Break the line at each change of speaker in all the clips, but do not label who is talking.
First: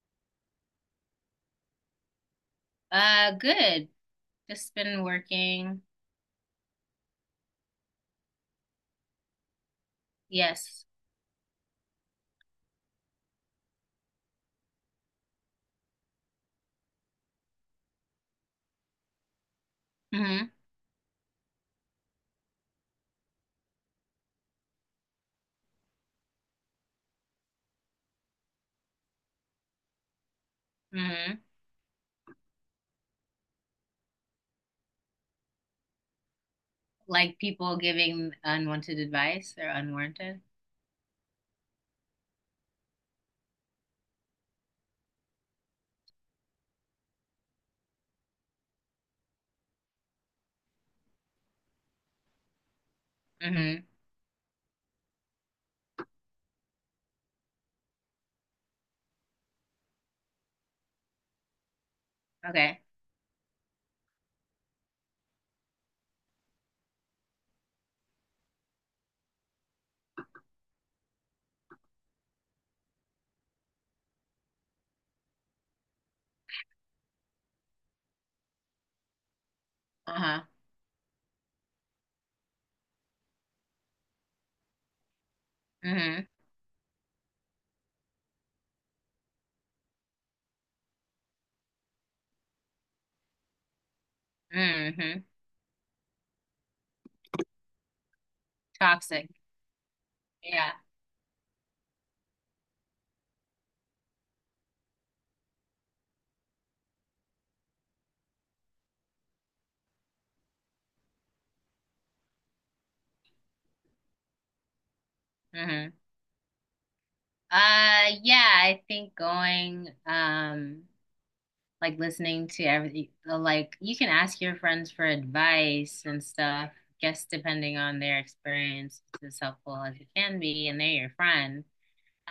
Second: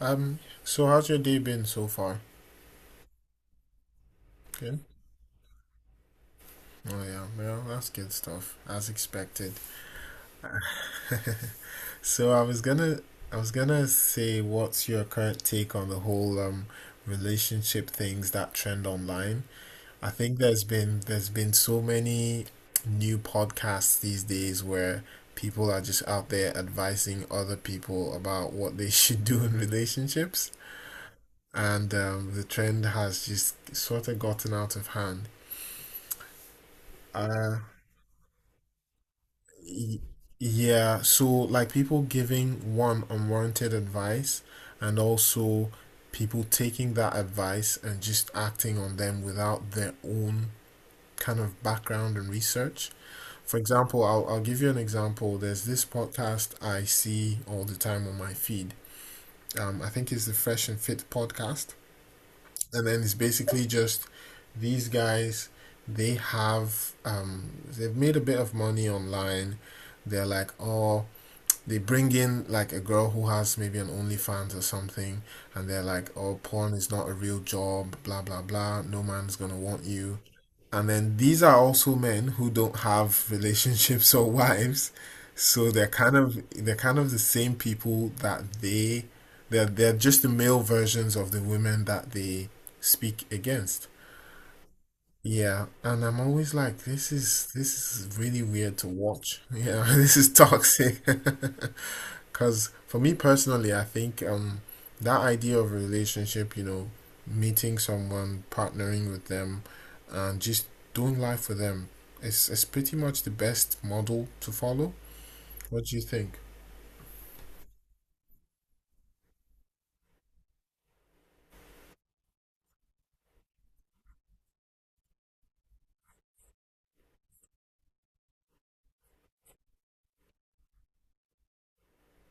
Um, so how's your day been so far?
Good. Just
Good.
been working.
Oh yeah, well, that's good stuff, as expected.
Yes.
So I was gonna, I was gonna say, what's your current take on the whole relationship things that trend online? I think
hmm
there's been so many new podcasts these days where people are just out there advising other people about what they should do in relationships,
hmm
and the trend has just sort of gotten out of hand.
Like
Uh,
people giving unwanted advice or
Y-
unwarranted.
Yeah, so like people giving one unwarranted advice and also people taking that advice and just acting on them without their own kind of background and research. For
hmm
example, I'll give you an example. There's this podcast I see all the time on my feed. I think it's the Fresh and Fit podcast.
Okay.
And then it's basically just these guys. They've made a bit of money online. They're like, oh, they bring in like a girl who has maybe an OnlyFans or something, and they're like, "Oh, porn is not a real job, blah blah blah. No man's gonna want you."
Uh-huh.
And then these are also men who don't have relationships or wives, so they're kind
hmm
of they're kind of the same people that they're just the male versions of the women that they speak against.
hmm
Yeah, and I'm always like, this is really weird to
Toxic.
watch. Yeah, this is
Yeah.
toxic. Because for me personally, I think that idea of a relationship, you know, meeting someone, partnering with them, and just doing life with them is pretty much the best model to follow. What
hmm
do you think?
Yeah, I think like listening to everything, like you can ask your friends for advice and stuff, just depending on their experience, it's as helpful as it can be, and they're your friend.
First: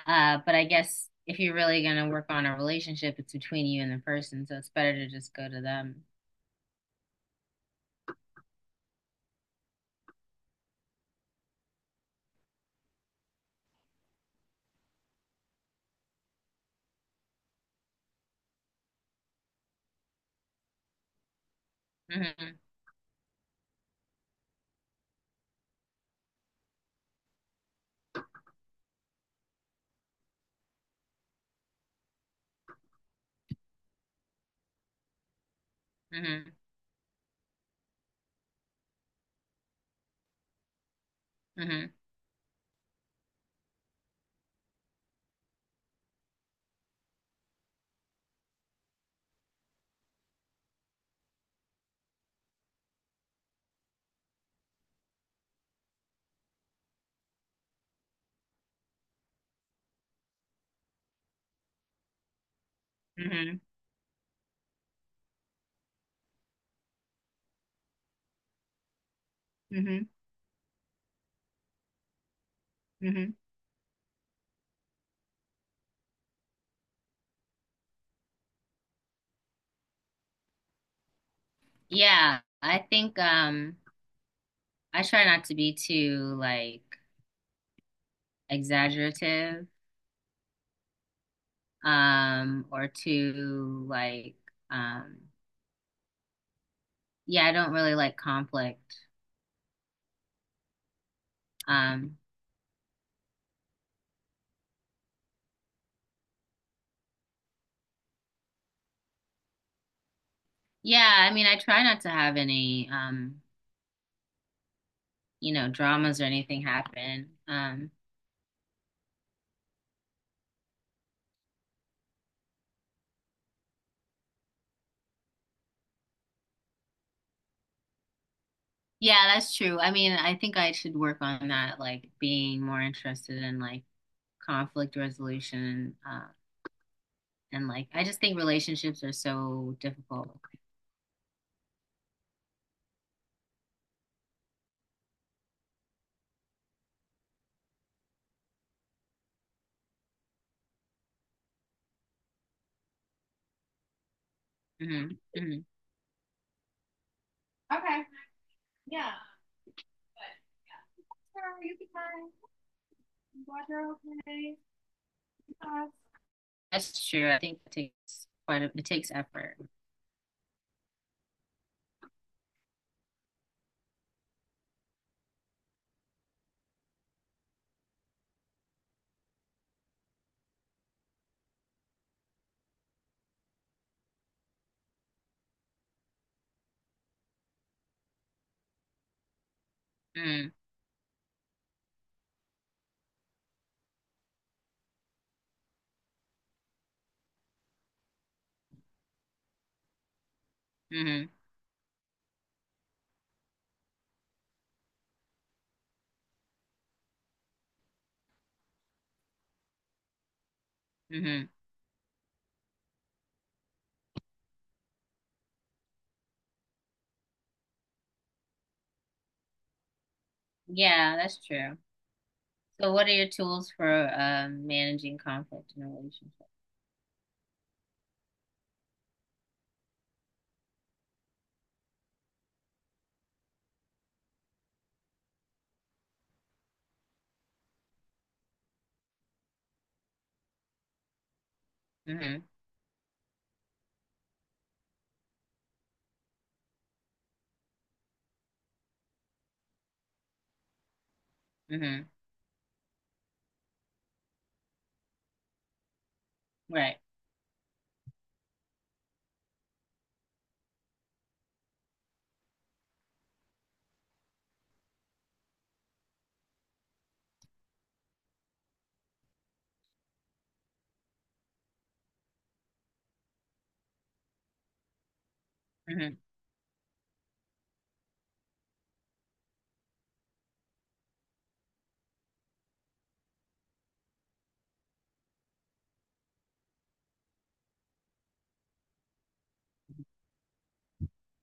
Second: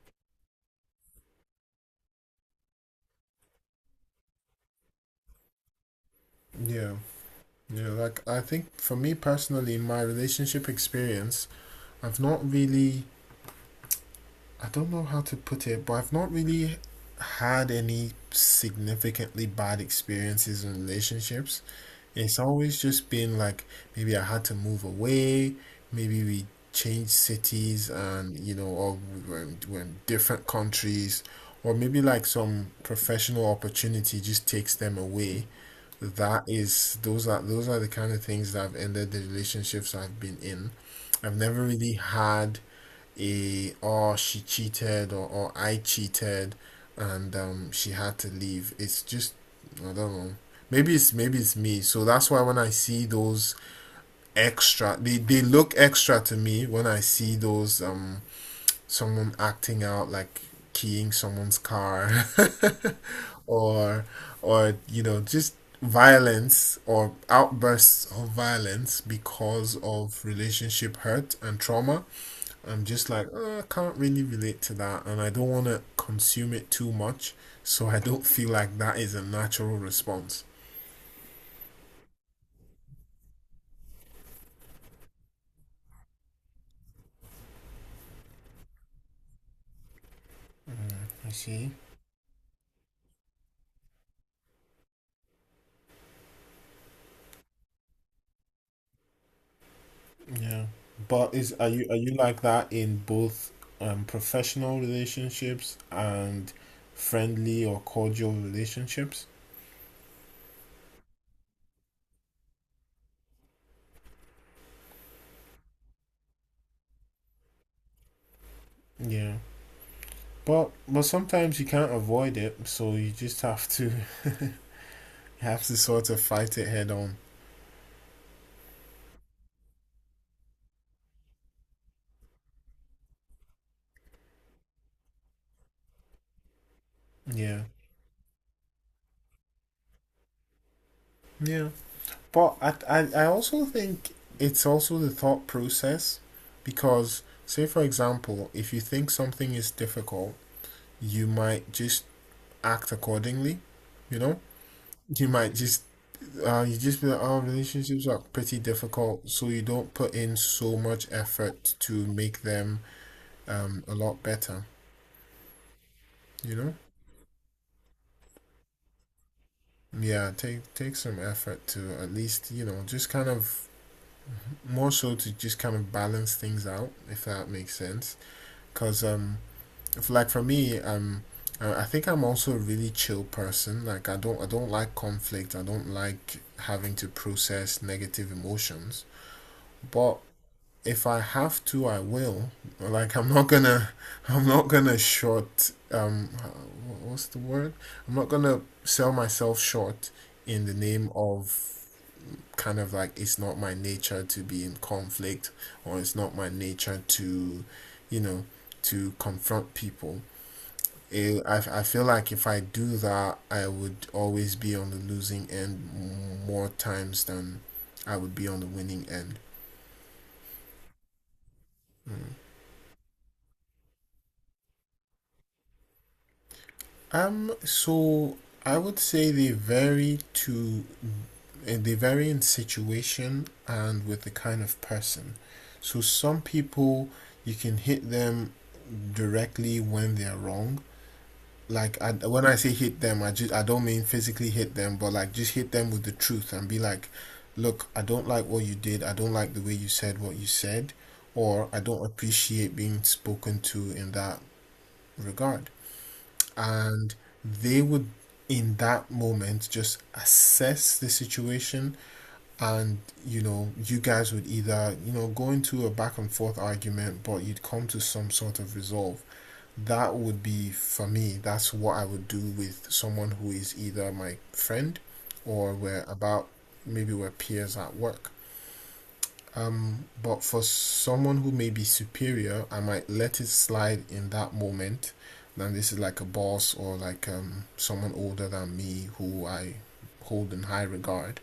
But I guess if you're really going to work on a relationship, it's between you and the person, so it's better to just go to them.
Yeah, yeah, like I think for me personally, in my relationship experience, I've not really, I don't know how to put it, but I've not really had any significantly bad experiences in relationships. It's
Mhm,
always just been like maybe I had to move away, maybe we changed cities, and you know, or we're in different countries, or maybe like some professional opportunity just takes them away. That
mhm,
is, those are the kind of things that have ended the relationships I've been in. I've never
mhm,
really had a, or she cheated, or I cheated, and she had to leave. It's just I don't know. Maybe it's me. So that's why when I see those extra, they look extra to me when I see those, someone acting out like keying someone's car
mhm,
or you know, just violence or outbursts of violence because
mhm,
of relationship hurt and trauma. I'm just like,
mhm.
I can't really relate to that, and I don't want to consume it too much, so I don't feel like that is a natural response."
Yeah, I try not to be too like exaggerative
I see.
or too like um yeah, I don't really like conflict.
Yeah. But is are you
Um
like that in both professional relationships and friendly or cordial relationships?
yeah, I mean I try not to have any you know dramas or anything happen.
Yeah. But sometimes you can't avoid it, so you just have to have to sort of fight it head on.
Yeah, that's true. I mean, I think I should work on that, like being more interested in like conflict resolution,
Yeah.
and like I just think relationships are so difficult.
Yeah. But I also think it's also the thought process because, say, for example, if you think something is difficult, you might just act accordingly, you know?
hmm
You might
hmm
just, you just be like, oh, relationships are pretty difficult, so you don't put in so much effort to make them, a lot
Okay.
better,
Uh,
you know?
That's true. I think it takes effort.
Yeah, take some effort to at least, you know, just kind of more so to just kind of balance things out, if that makes sense. Because if like for me, I think I'm also a really chill person. Like I don't like conflict. I don't like having to process negative emotions, but
Mm,
if I have to, I will. Like I'm not gonna I'm not gonna short um what's the word I'm not gonna sell myself short in the name
hmm
of, kind of like it's not my nature to be in conflict, or it's not my nature to, you know, to confront people. it,
hmm
I, I feel like if I do that, I would always be on the losing end more times than I would be on the winning end.
Yeah, that's true. So what are your tools for managing conflict in a relationship?
So I would say they vary in situation and with the kind of person. So some people you can hit them directly when they're wrong. Like,
hmm
when I say hit them, I don't mean physically hit them, but like just hit them with the truth and be like, look, I don't like what you did. I don't like the way you said what you said, or I don't
hmm
appreciate being spoken to in that regard.
Right.
And they would in that moment just assess the situation, and you know, you guys would either, you know, go into a back and forth argument, but you'd come to some sort of resolve. That would be for me. That's what I would do with someone who is either my friend, or we're
hmm
about, maybe we're peers at work. But for someone who may be superior, I might let it slide in that moment. Then this is like a boss, or like someone older than me who I hold in high regard,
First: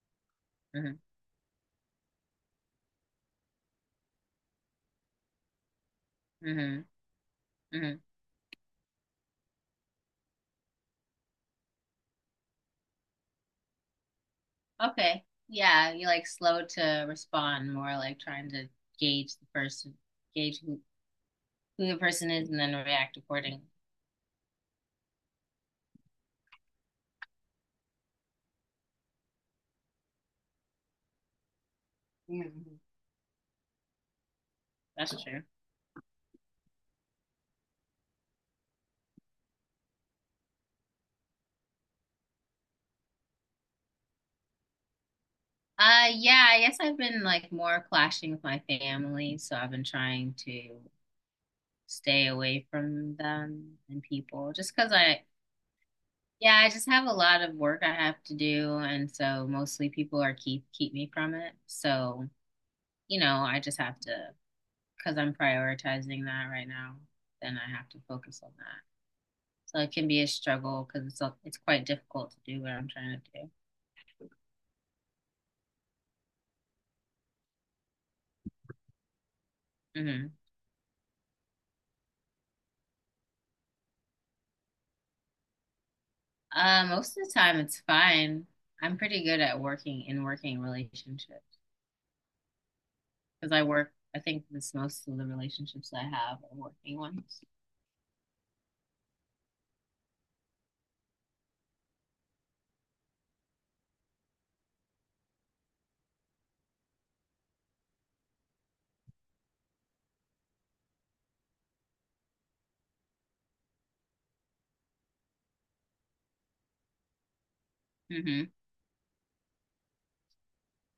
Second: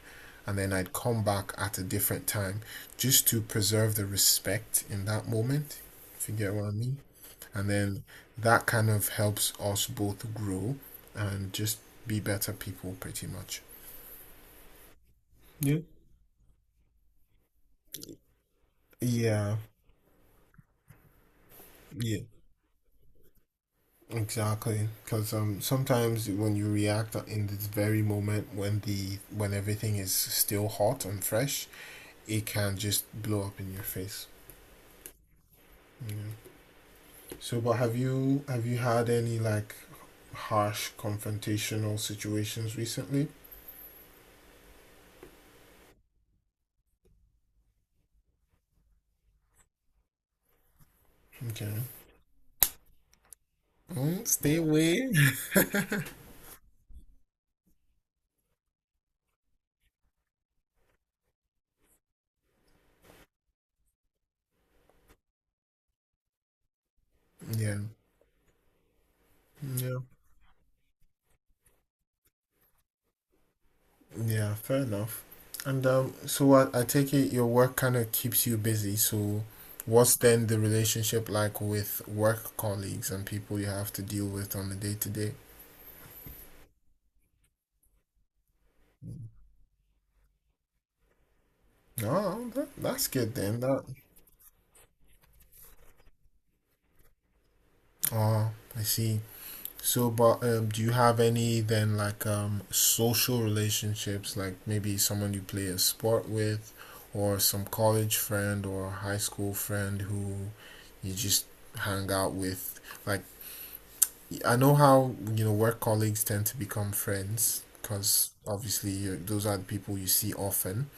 and then I'd
hmm
come back at a different time, just to preserve the respect in that moment, if you get what I
hmm
mean. And
hmm
then that kind of helps us both grow and just be better people, pretty much.
Okay.
Yeah.
Yeah, you like slow to respond, more like trying to gauge the
yeah
person, gauge who, who the
yeah
person is and then react accordingly.
exactly, because sometimes when you react in this very moment, when the when everything is still hot and fresh, it can
Mhm.
just blow up in your face.
That's true.
You know. So but have you had any like harsh confrontational situations recently?
Yeah, I guess I've been like more clashing with my family, so I've been trying to
Okay.
stay away from them and
Mm,
people
stay
just because
away.
I yeah, I just have a lot of work I have to do and so mostly people are keep me from it. So, you know, I just have to because I'm prioritizing that right now, then I
Yeah,
have to focus on that. So it
yeah.
can be a struggle because it's quite difficult to do what I'm trying to do.
Yeah, fair enough. And so I take it your work kind of keeps you busy. So what's
hmm
then the relationship like with work colleagues and people you have to deal with on a day to day?
Most of the time, it's fine. I'm pretty good at working in working relationships
Oh, that's good
because
then.
I
That
work. I think this most of the relationships I have are working ones.
oh, I see. So, but do you have any then, like, social relationships, like maybe someone you play a sport with, or some college friend or high school friend who you just hang out with? Like, I know how, you know, work colleagues tend to become friends because
hmm
obviously you those are the people you see often.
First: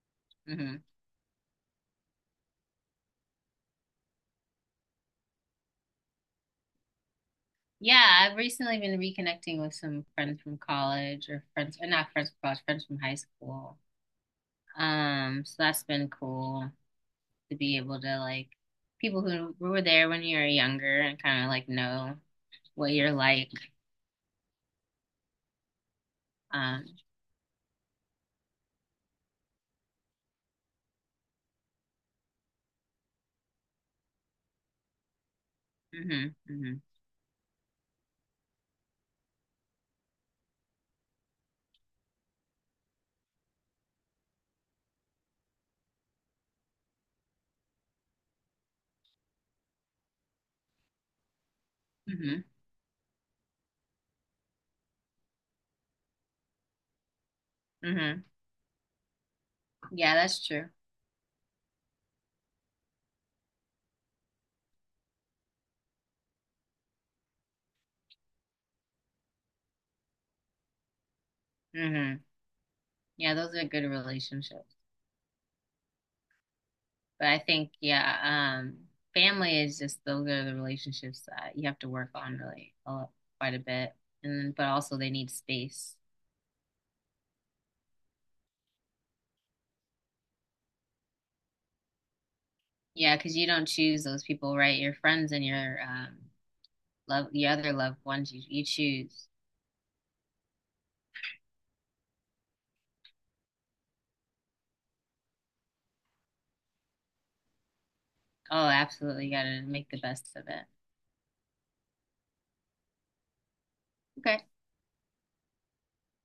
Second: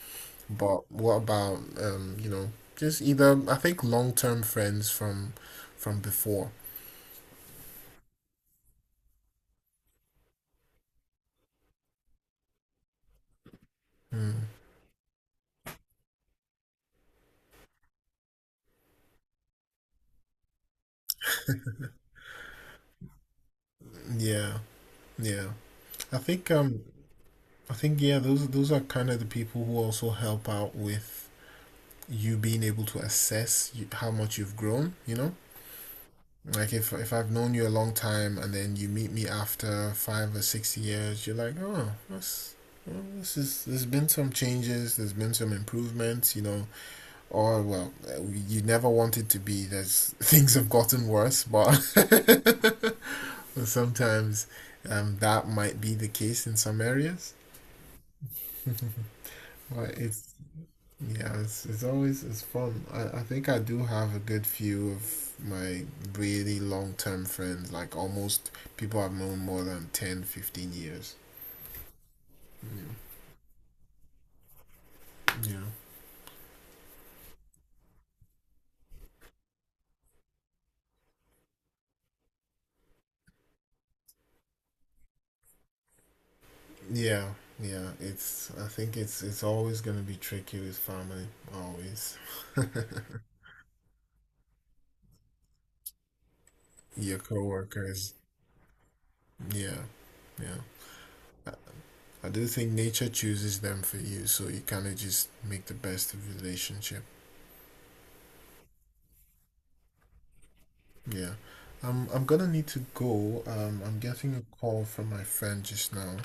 hmm
But what about, you know, just either, I think long-term friends from before.
Yeah, I've recently been reconnecting with some friends from college or friends, or not friends from college, friends from high school.
Mm,
So that's been cool. To be able to like people who were there when you were younger and kind of like know what you're like.
yeah, yeah. I think um
Um,
I think yeah, those are kind of the people who also help out with you being able to assess you, how much you've grown, you know?
hmm
Like
hmm
if I've known you a long time and then you meet me after 5 or 6 years, you're like, oh, that's this is, there's been some changes. There's been some improvements. You know, or well, you never want it to be. There's things have gotten worse, but
hmm
sometimes, that might be the case in some areas.
hmm
but
Yeah,
it's
that's true.
Yeah, it's always it's fun. I think I do have a good few of my really long term friends. Like almost people I've known more than 10, 15 years.
hmm
Yeah.
Yeah, those are good relationships.
Yeah.
But I think, yeah, family is just those are the relationships that you have to work on really a lot, quite a bit. And then, but also they need space.
Yeah, yeah. It's I think it's always gonna be tricky with family, always.
Yeah, because you don't choose those people, right? Your friends and your
Your
love, the other loved
coworkers.
ones you choose.
Yeah, yeah. I do think nature chooses them for you, so you kind of just make the best of the relationship.
Oh, absolutely. You gotta make the best of it.
Yeah. I'm gonna need to go. I'm getting a
Okay.
call from my friend just now.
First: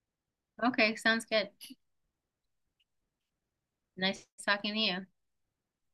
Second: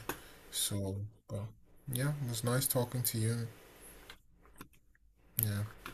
So,
Okay. Sounds
uh,
good.
yeah, it was nice talking to you.
Nice talking to you.
Yeah.